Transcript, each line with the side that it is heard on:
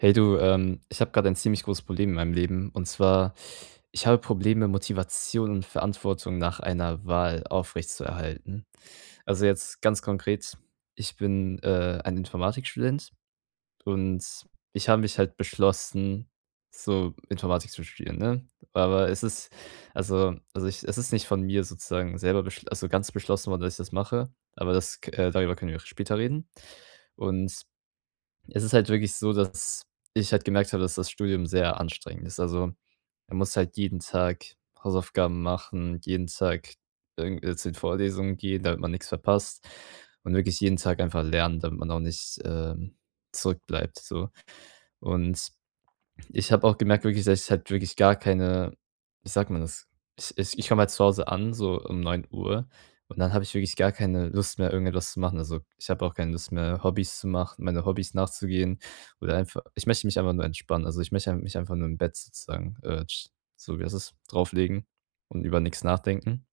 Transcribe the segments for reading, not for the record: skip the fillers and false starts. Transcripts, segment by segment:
right: Hey du, ich habe gerade ein ziemlich großes Problem in meinem Leben. Und zwar, ich habe Probleme, Motivation und Verantwortung nach einer Wahl aufrechtzuerhalten. Also jetzt ganz konkret, ich bin ein Informatikstudent und ich habe mich halt beschlossen, so Informatik zu studieren, ne? Aber es ist, also, es ist nicht von mir sozusagen selber beschl also ganz beschlossen worden, dass ich das mache. Aber das, darüber können wir später reden. Und es ist halt wirklich so, dass ich halt gemerkt habe, dass das Studium sehr anstrengend ist. Also, man muss halt jeden Tag Hausaufgaben machen, jeden Tag irgend zu den Vorlesungen gehen, damit man nichts verpasst und wirklich jeden Tag einfach lernen, damit man auch nicht, zurückbleibt so. Und ich habe auch gemerkt wirklich, dass ich halt wirklich gar keine wie sagt man das? Ich komme halt zu Hause an, so um 9 Uhr, und dann habe ich wirklich gar keine Lust mehr, irgendetwas zu machen. Also, ich habe auch keine Lust mehr, Hobbys zu machen meine Hobbys nachzugehen oder einfach ich möchte mich einfach nur entspannen. Also, ich möchte mich einfach nur im Bett sozusagen, tsch so wie heißt das, ist, drauflegen und über nichts nachdenken.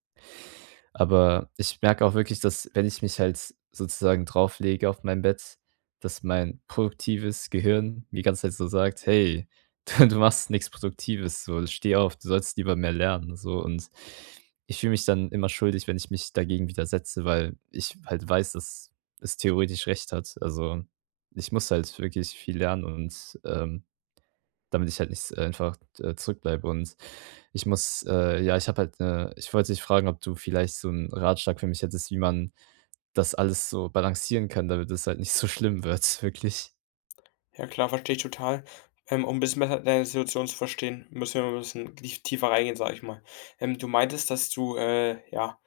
right: Aber ich merke auch wirklich, dass wenn ich mich halt sozusagen drauflege auf mein Bett, dass mein produktives Gehirn mir die ganze Zeit so sagt: „Hey, du machst nichts Produktives, so, steh auf, du sollst lieber mehr lernen“, so. Und ich fühle mich dann immer schuldig, wenn ich mich dagegen widersetze, weil ich halt weiß, dass es theoretisch recht hat. Also, ich muss halt wirklich viel lernen und, damit ich halt nicht einfach, zurückbleibe und ich muss ja, ich habe halt 'ne ich wollte dich fragen, ob du vielleicht so 'n Ratschlag für mich hättest, wie man das alles so balancieren kann, damit es halt nicht so schlimm wird, wirklich.
left: Ja, klar, verstehe ich total. Um 'n bisschen besser deine Situation zu verstehen, müssen wir mal 'n bisschen tiefer reingehen, sage ich mal. Du meintest, dass du,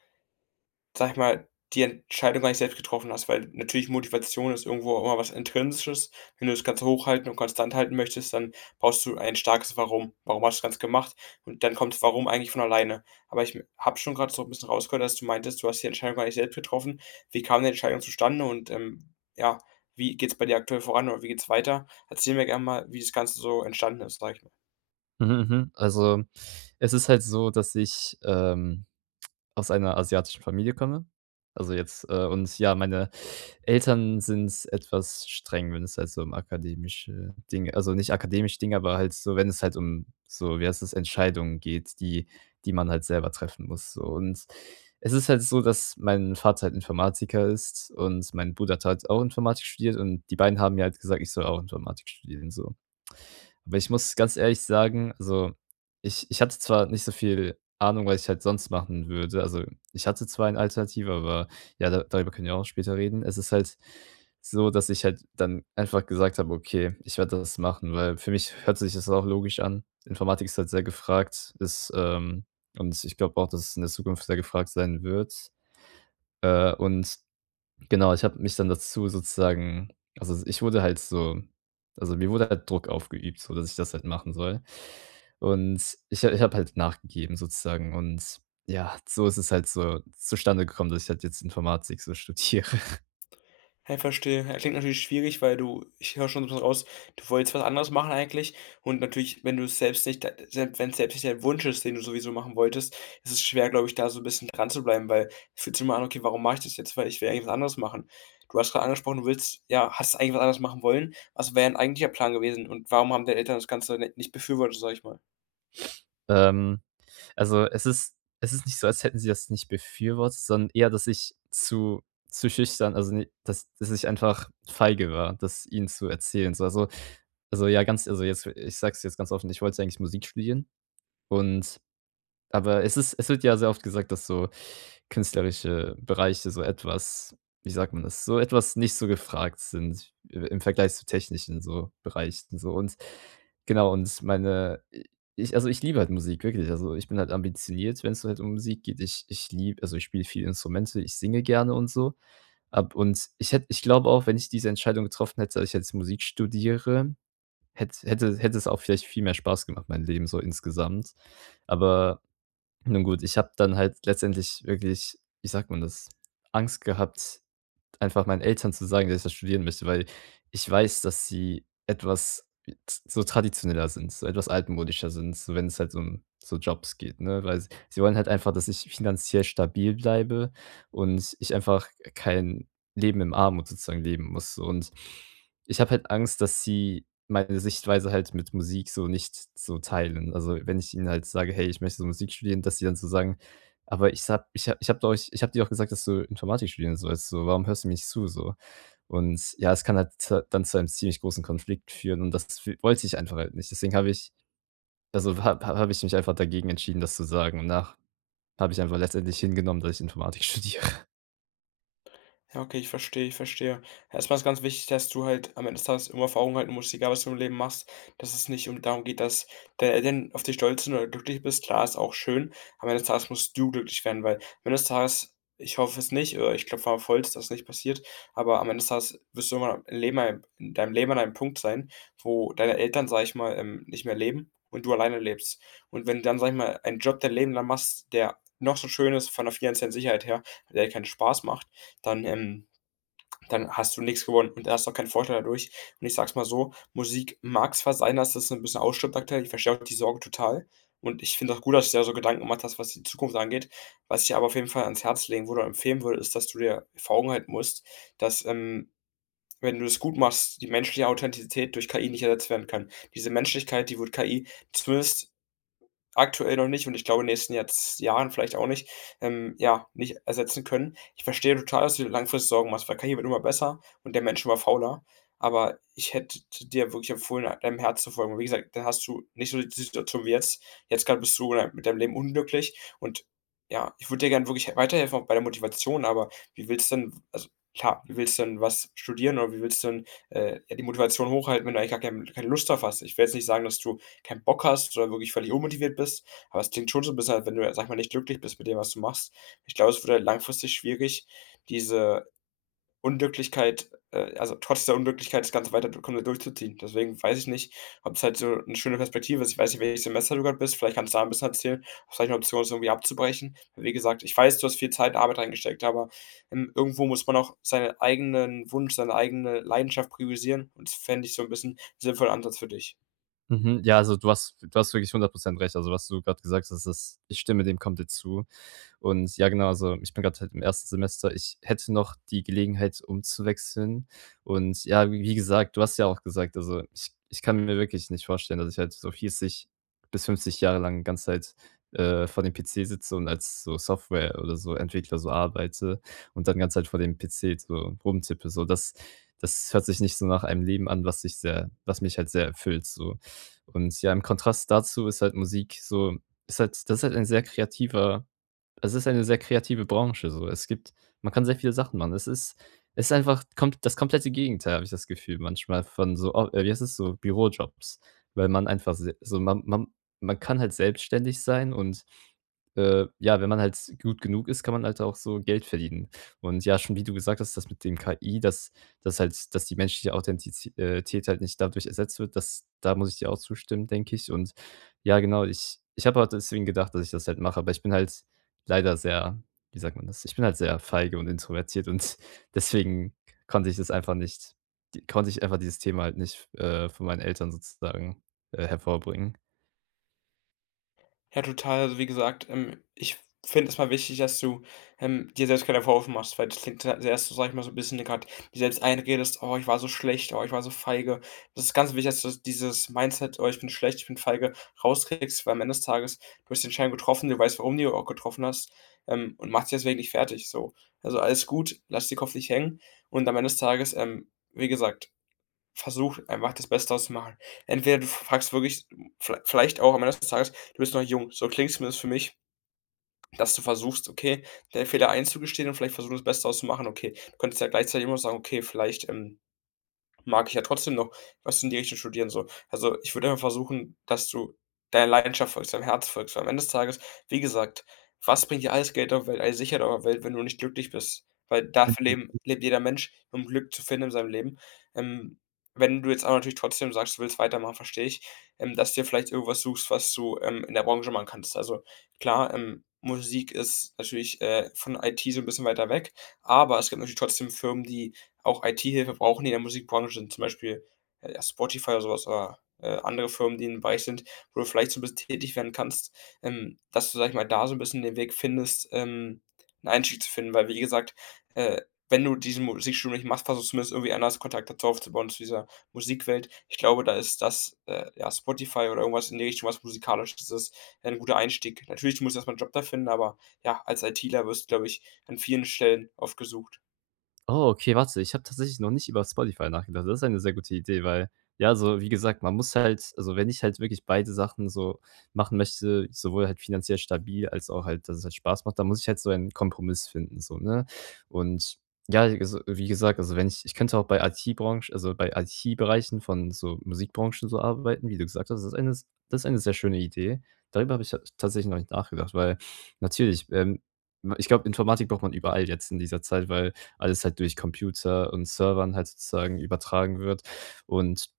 left: sage ich mal, die Entscheidung gar nicht selbst getroffen hast, weil natürlich Motivation ist irgendwo auch immer was Intrinsisches. Wenn du das Ganze hochhalten und konstant halten möchtest, dann brauchst du ein starkes Warum. Warum hast du das Ganze gemacht? Und dann kommt das Warum eigentlich von alleine. Aber ich m habe schon gerade so ein bisschen rausgehört, dass du meintest, du hast die Entscheidung gar nicht selbst getroffen. Wie kam die Entscheidung zustande und, ja, wie geht's bei dir aktuell voran oder wie geht's weiter? Erzähl mir gerne mal, wie das Ganze so entstanden ist, sage ich.
right: Mhm, mhm. Also, es ist halt so, dass ich, aus einer asiatischen Familie komme. Also jetzt und ja, meine Eltern sind etwas streng, wenn es halt so um akademische Dinge also nicht akademische Dinge, aber halt so, wenn es halt um so, wie heißt das, Entscheidungen geht, die man halt selber treffen muss, so. Und es ist halt so, dass mein Vater halt Informatiker ist und mein Bruder hat halt auch Informatik studiert und die beiden haben mir halt gesagt, ich soll auch Informatik studieren, so. Aber ich muss ganz ehrlich sagen, also, ich hatte zwar nicht so viel Ahnung, was ich halt sonst machen würde. Also, ich hatte zwar eine Alternative, aber ja, da darüber können wir auch später reden. Es ist halt so, dass ich halt dann einfach gesagt habe: „Okay, ich werde das machen“, weil für mich hört sich das auch logisch an. Informatik ist halt sehr gefragt, und ich glaube auch, dass es in der Zukunft sehr gefragt sein wird. Äh, und Genau, ich habe mich dann dazu sozusagen also, ich wurde halt so also, mir wurde halt Druck aufgeübt, so dass ich das halt machen soll. Und ich habe halt nachgegeben sozusagen und ja, so ist es halt so zustande gekommen, dass ich halt jetzt Informatik so studiere.
left: Ja, ich verstehe. Ja, klingt natürlich schwierig, weil du, ich höre schon so 'n raus, du wolltest was anderes machen eigentlich, und natürlich, wenn du es selbst, wenn's selbst nicht dein Wunsch ist, den du sowieso machen wolltest, ist es schwer, glaube ich, da so ein bisschen dran zu bleiben, weil es fühlt sich immer an: „Okay, warum mache ich das jetzt? Weil ich will eigentlich was anderes machen.“ Du hast gerade angesprochen, du willst ja, hast eigentlich was anderes machen wollen. Was wäre 'n eigentlicher Plan gewesen und warum haben deine Eltern das Ganze ni nicht befürwortet, sag ich mal?
right: Ähm, also, es ist nicht so, als hätten sie das nicht befürwortet, sondern eher, dass ich zu schüchtern also, ne dass ich einfach feige war, das ihnen zu erzählen. So, also, ja, ganz also, jetzt ich sage es jetzt ganz offen, ich wollte eigentlich Musik studieren und. Aber es ist es wird ja sehr oft gesagt, dass so künstlerische Bereiche so etwas wie sagt man das, so etwas nicht so gefragt sind i im Vergleich zu technischen so Bereichen so und genau und meine ich also, ich liebe halt Musik, wirklich. Also, ich bin halt ambitioniert, wenn's halt um Musik geht. Ich liebe also, ich spiele viele Instrumente, ich singe gerne und so. Ab und ich glaube auch, wenn ich diese Entscheidung getroffen hätte, dass ich jetzt Musik studiere, hätte es auch vielleicht viel mehr Spaß gemacht, mein Leben so insgesamt. Aber nun gut, ich habe dann halt letztendlich wirklich, wie sagt man das, Angst gehabt, einfach meinen Eltern zu sagen, dass ich das studieren möchte, weil ich weiß, dass sie etwas so traditioneller sind, so etwas altmodischer sind, so wenn es halt um so Jobs geht, ne? Weil s sie wollen halt einfach, dass ich finanziell stabil bleibe und ich einfach kein Leben im Armut sozusagen leben muss. So. Und ich habe halt Angst, dass sie meine Sichtweise halt mit Musik so nicht so teilen. Also, wenn ich ihnen halt sage: „Hey, ich möchte so Musik studieren“, dass sie dann so sagen: aber ich habe dir doch gesagt, dass du Informatik studieren sollst, so. Warum hörst du mir nicht zu, so? Und ja, es kann halt z dann zu einem ziemlich großen Konflikt führen und das w wollte ich einfach halt nicht. Deswegen habe ich also, ha ha habe hab hab ich mich einfach dagegen entschieden, das zu sagen und nach habe ich einfach letztendlich hingenommen, dass ich Informatik studiere.
left: Ja, okay, ich verstehe, ich verstehe. Ja, erstmal ist ganz wichtig, dass du halt am Ende des Tages immer vor Augen halten musst, egal was du im Leben machst, dass es nicht um darum geht, dass deine Eltern auf dich stolz sind oder glücklich bist. Klar, ist auch schön. Am Ende des Tages musst du glücklich werden, weil am Ende des Tages, ich hoffe es nicht, oder ich klopfe auf Holz, dass es nicht passiert, aber am Ende des Tages wirst du immer im Leben, in deinem Leben an einem Punkt sein, wo deine Eltern, sag ich mal, nicht mehr leben und du alleine lebst. Und wenn du dann, sag ich mal, einen Job dein Leben lang machst, der noch so schön ist von der finanziellen Sicherheit her, der dir keinen Spaß macht, dann, ähm dann hast du nichts gewonnen und hast auch keinen Vorteil dadurch. Und ich sag's mal so, Musik mag zwar sein, dass das ein bisschen ausstirbt aktuell, ich verstehe auch die Sorge total und ich finde auch gut, dass du dir so Gedanken gemacht hast, was die Zukunft angeht. Was ich dir aber auf jeden Fall ans Herz legen würde oder empfehlen würde, ist, dass du dir vor Augen halten musst, dass, ähm, wenn du es gut machst, die menschliche Authentizität durch KI nicht ersetzt werden kann. Diese Menschlichkeit, die wird KI zumindest aktuell noch nicht und ich glaube, in den nächsten Jahrz Jahren vielleicht auch nicht, ja, nicht ersetzen können. Ich verstehe total, dass du dir langfristig Sorgen machst, weil KI wird immer besser und der Mensch immer fauler. Aber ich hätte dir wirklich empfohlen, deinem Herz zu folgen. Und wie gesagt, dann hast du nicht so die Situation wie jetzt. Jetzt gerade bist du in mit deinem Leben unglücklich und ja, ich würde dir gerne wirklich weiterhelfen, auch bei der Motivation, aber wie willst du denn, also klar, wie willst du denn was studieren oder wie willst du denn ja, die Motivation hochhalten, wenn du eigentlich gar kein keine Lust drauf hast? Ich will jetzt nicht sagen, dass du keinen Bock hast oder wirklich völlig unmotiviert bist. Aber es klingt schon so ein bisschen, als wenn du, sag ich mal, nicht glücklich bist mit dem, was du machst. Ich glaube, es wird halt langfristig schwierig, diese Unglücklichkeit also trotz der Unglücklichkeit das Ganze weiter du komplett durchzuziehen. Deswegen weiß ich nicht, ob es halt so eine schöne Perspektive ist. Ich weiß nicht, welches Semester du gerade bist. Vielleicht kannst du da ein bisschen erzählen, ob's vielleicht 'ne Option ist, irgendwie abzubrechen. Wie gesagt, ich weiß, du hast viel Zeit und Arbeit reingesteckt, aber irgendwo muss man auch seinen eigenen Wunsch, seine eigene Leidenschaft priorisieren und das fände ich so ein bisschen einen sinnvollen Ansatz für dich.
right: Mhm. Ja, also du hast wirklich 100% recht. Also, was du gerade gesagt hast, das ich stimme dem komplett zu. Und ja, genau, also ich bin gerade halt im ersten Semester. Ich hätte noch die Gelegenheit umzuwechseln. Und ja, wie gesagt, du hast ja auch gesagt, also ich kann mir wirklich nicht vorstellen, dass ich halt so 40 bis 50 Jahre lang die ganze Zeit, vor dem PC sitze und als so Software oder so Entwickler so arbeite und dann die ganze Zeit vor dem PC so rumtippe. So, das hört sich nicht so nach einem Leben an, was mich halt sehr erfüllt so. Und ja, im Kontrast dazu ist halt Musik so ist halt ein sehr kreativer es ist eine sehr kreative Branche so. Es gibt man kann sehr viele Sachen machen. Es ist einfach komp das komplette Gegenteil, habe ich das Gefühl manchmal von so o wie heißt es, so Bürojobs, weil man einfach se so man man man kann halt selbstständig sein und, ja, wenn man halt gut genug ist, kann man halt auch so Geld verdienen. Und ja, schon wie du gesagt hast, das mit dem KI, dass die menschliche Authentizi tät halt nicht dadurch ersetzt wird, das da muss ich dir auch zustimmen, denke ich. Und ja, genau, ich habe halt deswegen gedacht, dass ich das halt mache, aber ich bin halt leider sehr wie sagt man das? Ich bin halt sehr feige und introvertiert und deswegen konnte ich das einfach nicht die konnte ich einfach dieses Thema halt nicht, von meinen Eltern sozusagen, hervorbringen.
left: Ja, total. Also, wie gesagt, ich finde es mal wichtig, dass du dir selbst keine Vorwürfe machst, weil das klingt ja zuerst so, sage ich mal, so ein bisschen gerade dir selbst einredest: „Oh, ich war so schlecht. Oh, ich war so feige.“ Das ist ganz wichtig, dass du dieses Mindset: „Oh, ich bin schlecht, ich bin feige.“ rauskriegst, weil am Ende des Tages, du hast den Schein getroffen, du weißt, warum du die auch getroffen hast, und machst dich deswegen nicht fertig so. Also, alles gut, lass den Kopf nicht hängen und am Ende des Tages, wie gesagt, versuch einfach das Beste draus zu machen. Entweder du fragst wirklich vielleicht auch am Ende des Tages: „Du bist noch jung.“ So klingt es zumindest für mich, dass du versuchst, okay, deine Fehler einzugestehen und vielleicht versuchen, das Beste draus zu machen. Okay, du könntest ja gleichzeitig immer noch sagen: „Okay, vielleicht“ mag ich ja trotzdem noch was du in die Richtung studieren so. Also, ich würde immer versuchen, dass du deiner Leidenschaft folgst, deinem Herz folgst, weil am Ende des Tages, wie gesagt, was bringt dir alles Geld auf der Welt, alles Sicherheit auf der Welt, wenn du nicht glücklich bist? Weil dafür leben lebt jeder Mensch, um Glück zu finden in seinem Leben. Ähm, Wenn du jetzt auch natürlich trotzdem sagst, du willst weitermachen, verstehe ich, dass du dir vielleicht irgendwas suchst, was du, in der Branche machen kannst. Also, klar, Musik ist natürlich von IT so ein bisschen weiter weg, aber es gibt natürlich trotzdem Firmen, die auch IT-Hilfe brauchen, die in der Musikbranche sind, zum Beispiel, ja, Spotify oder so oder andere Firmen, die in dem Bereich sind, wo du vielleicht so ein bisschen tätig werden kannst, dass du, sag ich mal, da so ein bisschen den Weg findest, 'n Einstieg zu finden. Weil wie gesagt, äh, wenn du diesen Musikstudium nicht machst, versuchst du zumindest irgendwie anders Kontakt dazu aufzubauen, zu dieser Musikwelt. Ich glaube, da ist das, ja, Spotify oder irgendwas in die Richtung, was Musikalisches ist, ist ein guter Einstieg. Natürlich musst du erst mal Job da finden, aber ja, als ITler wirst du, glaube ich, an vielen Stellen oft gesucht.
right: Oh, okay, warte, ich habe tatsächlich noch nicht über Spotify nachgedacht. Das ist eine sehr gute Idee, weil ja, so wie gesagt, man muss halt also, wenn ich halt wirklich beide Sachen so machen möchte, sowohl halt finanziell stabil als auch halt, dass es halt Spaß macht, dann muss ich halt so einen Kompromiss finden so, ne? Und ja, also, wie gesagt, also, wenn ich ich könnte auch bei IT-Branche also, bei IT-Bereichen von so Musikbranchen so arbeiten, wie du gesagt hast. Das ist eine sehr schöne Idee. Darüber habe ich ta tatsächlich noch nicht nachgedacht, weil natürlich, ich glaube, Informatik braucht man überall jetzt in dieser Zeit, weil alles halt durch Computer und Servern halt sozusagen übertragen wird. Und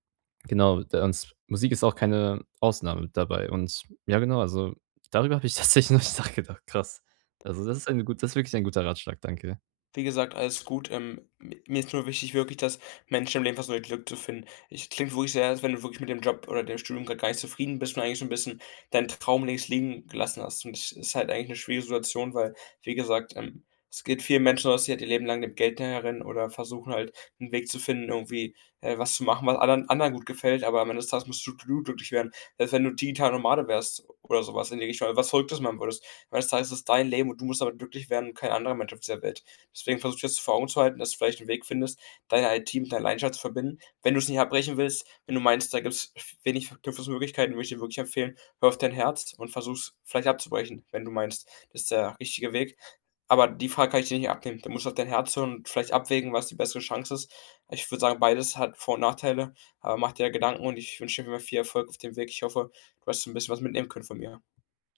right: genau, da uns Musik ist auch keine Ausnahme dabei. Und ja, genau, also darüber habe ich tatsächlich noch nicht nachgedacht. Krass. Also, das ist wirklich ein guter Ratschlag, danke.
left: Wie gesagt, alles gut. Mi Mir ist nur wichtig wirklich, dass Menschen im Leben versuchen, ihr Glück zu finden. Ich klingt wirklich sehr, als wenn du wirklich mit dem Job oder dem Studium gerade gar nicht zufrieden bist und eigentlich so ein bisschen deinen Traum links liegen gelassen hast. Und das ist halt eigentlich eine schwierige Situation, weil, wie gesagt, es geht vielen Menschen so, dass sie halt ihr Leben lang dem Geld hinterherrennen oder versuchen halt einen Weg zu finden, irgendwie, was zu machen, was anderen gut gefällt, aber am Ende des Tages musst du glücklich werden. Selbst wenn du digital Nomade wärst oder sowas in die Richtung, oder was Verrücktes machen würdest. Am Ende des Tages ist es dein Leben und du musst damit glücklich werden und kein anderer Mensch auf dieser Welt. Deswegen versuche ich das vor Augen zu halten, dass du vielleicht einen Weg findest, deine IT mit deiner Leidenschaft zu verbinden. Wenn du es nicht abbrechen willst, wenn du meinst, da gibt es wenig Verknüpfungsmöglichkeiten, würde ich dir wirklich empfehlen, hör auf dein Herz und versuch es vielleicht abzubrechen, wenn du meinst, das ist der richtige Weg. Aber die Frage kann ich dir nicht abnehmen. Du musst auf dein Herz hören und vielleicht abwägen, was die bessere Chance ist. Ich würde sagen, beides hat Vor und Nachteile, aber mach dir Gedanken und ich wünsche dir viel Erfolg auf dem Weg. Ich hoffe, du hast so 'n bisschen was mitnehmen können von mir.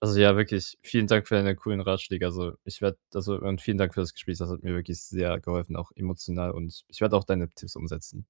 right: Also, ja, wirklich vielen Dank für deine coolen Ratschläge. Also, ich werde also, und vielen Dank für das Gespräch. Das hat mir wirklich sehr geholfen, auch emotional und ich werde auch deine Tipps umsetzen.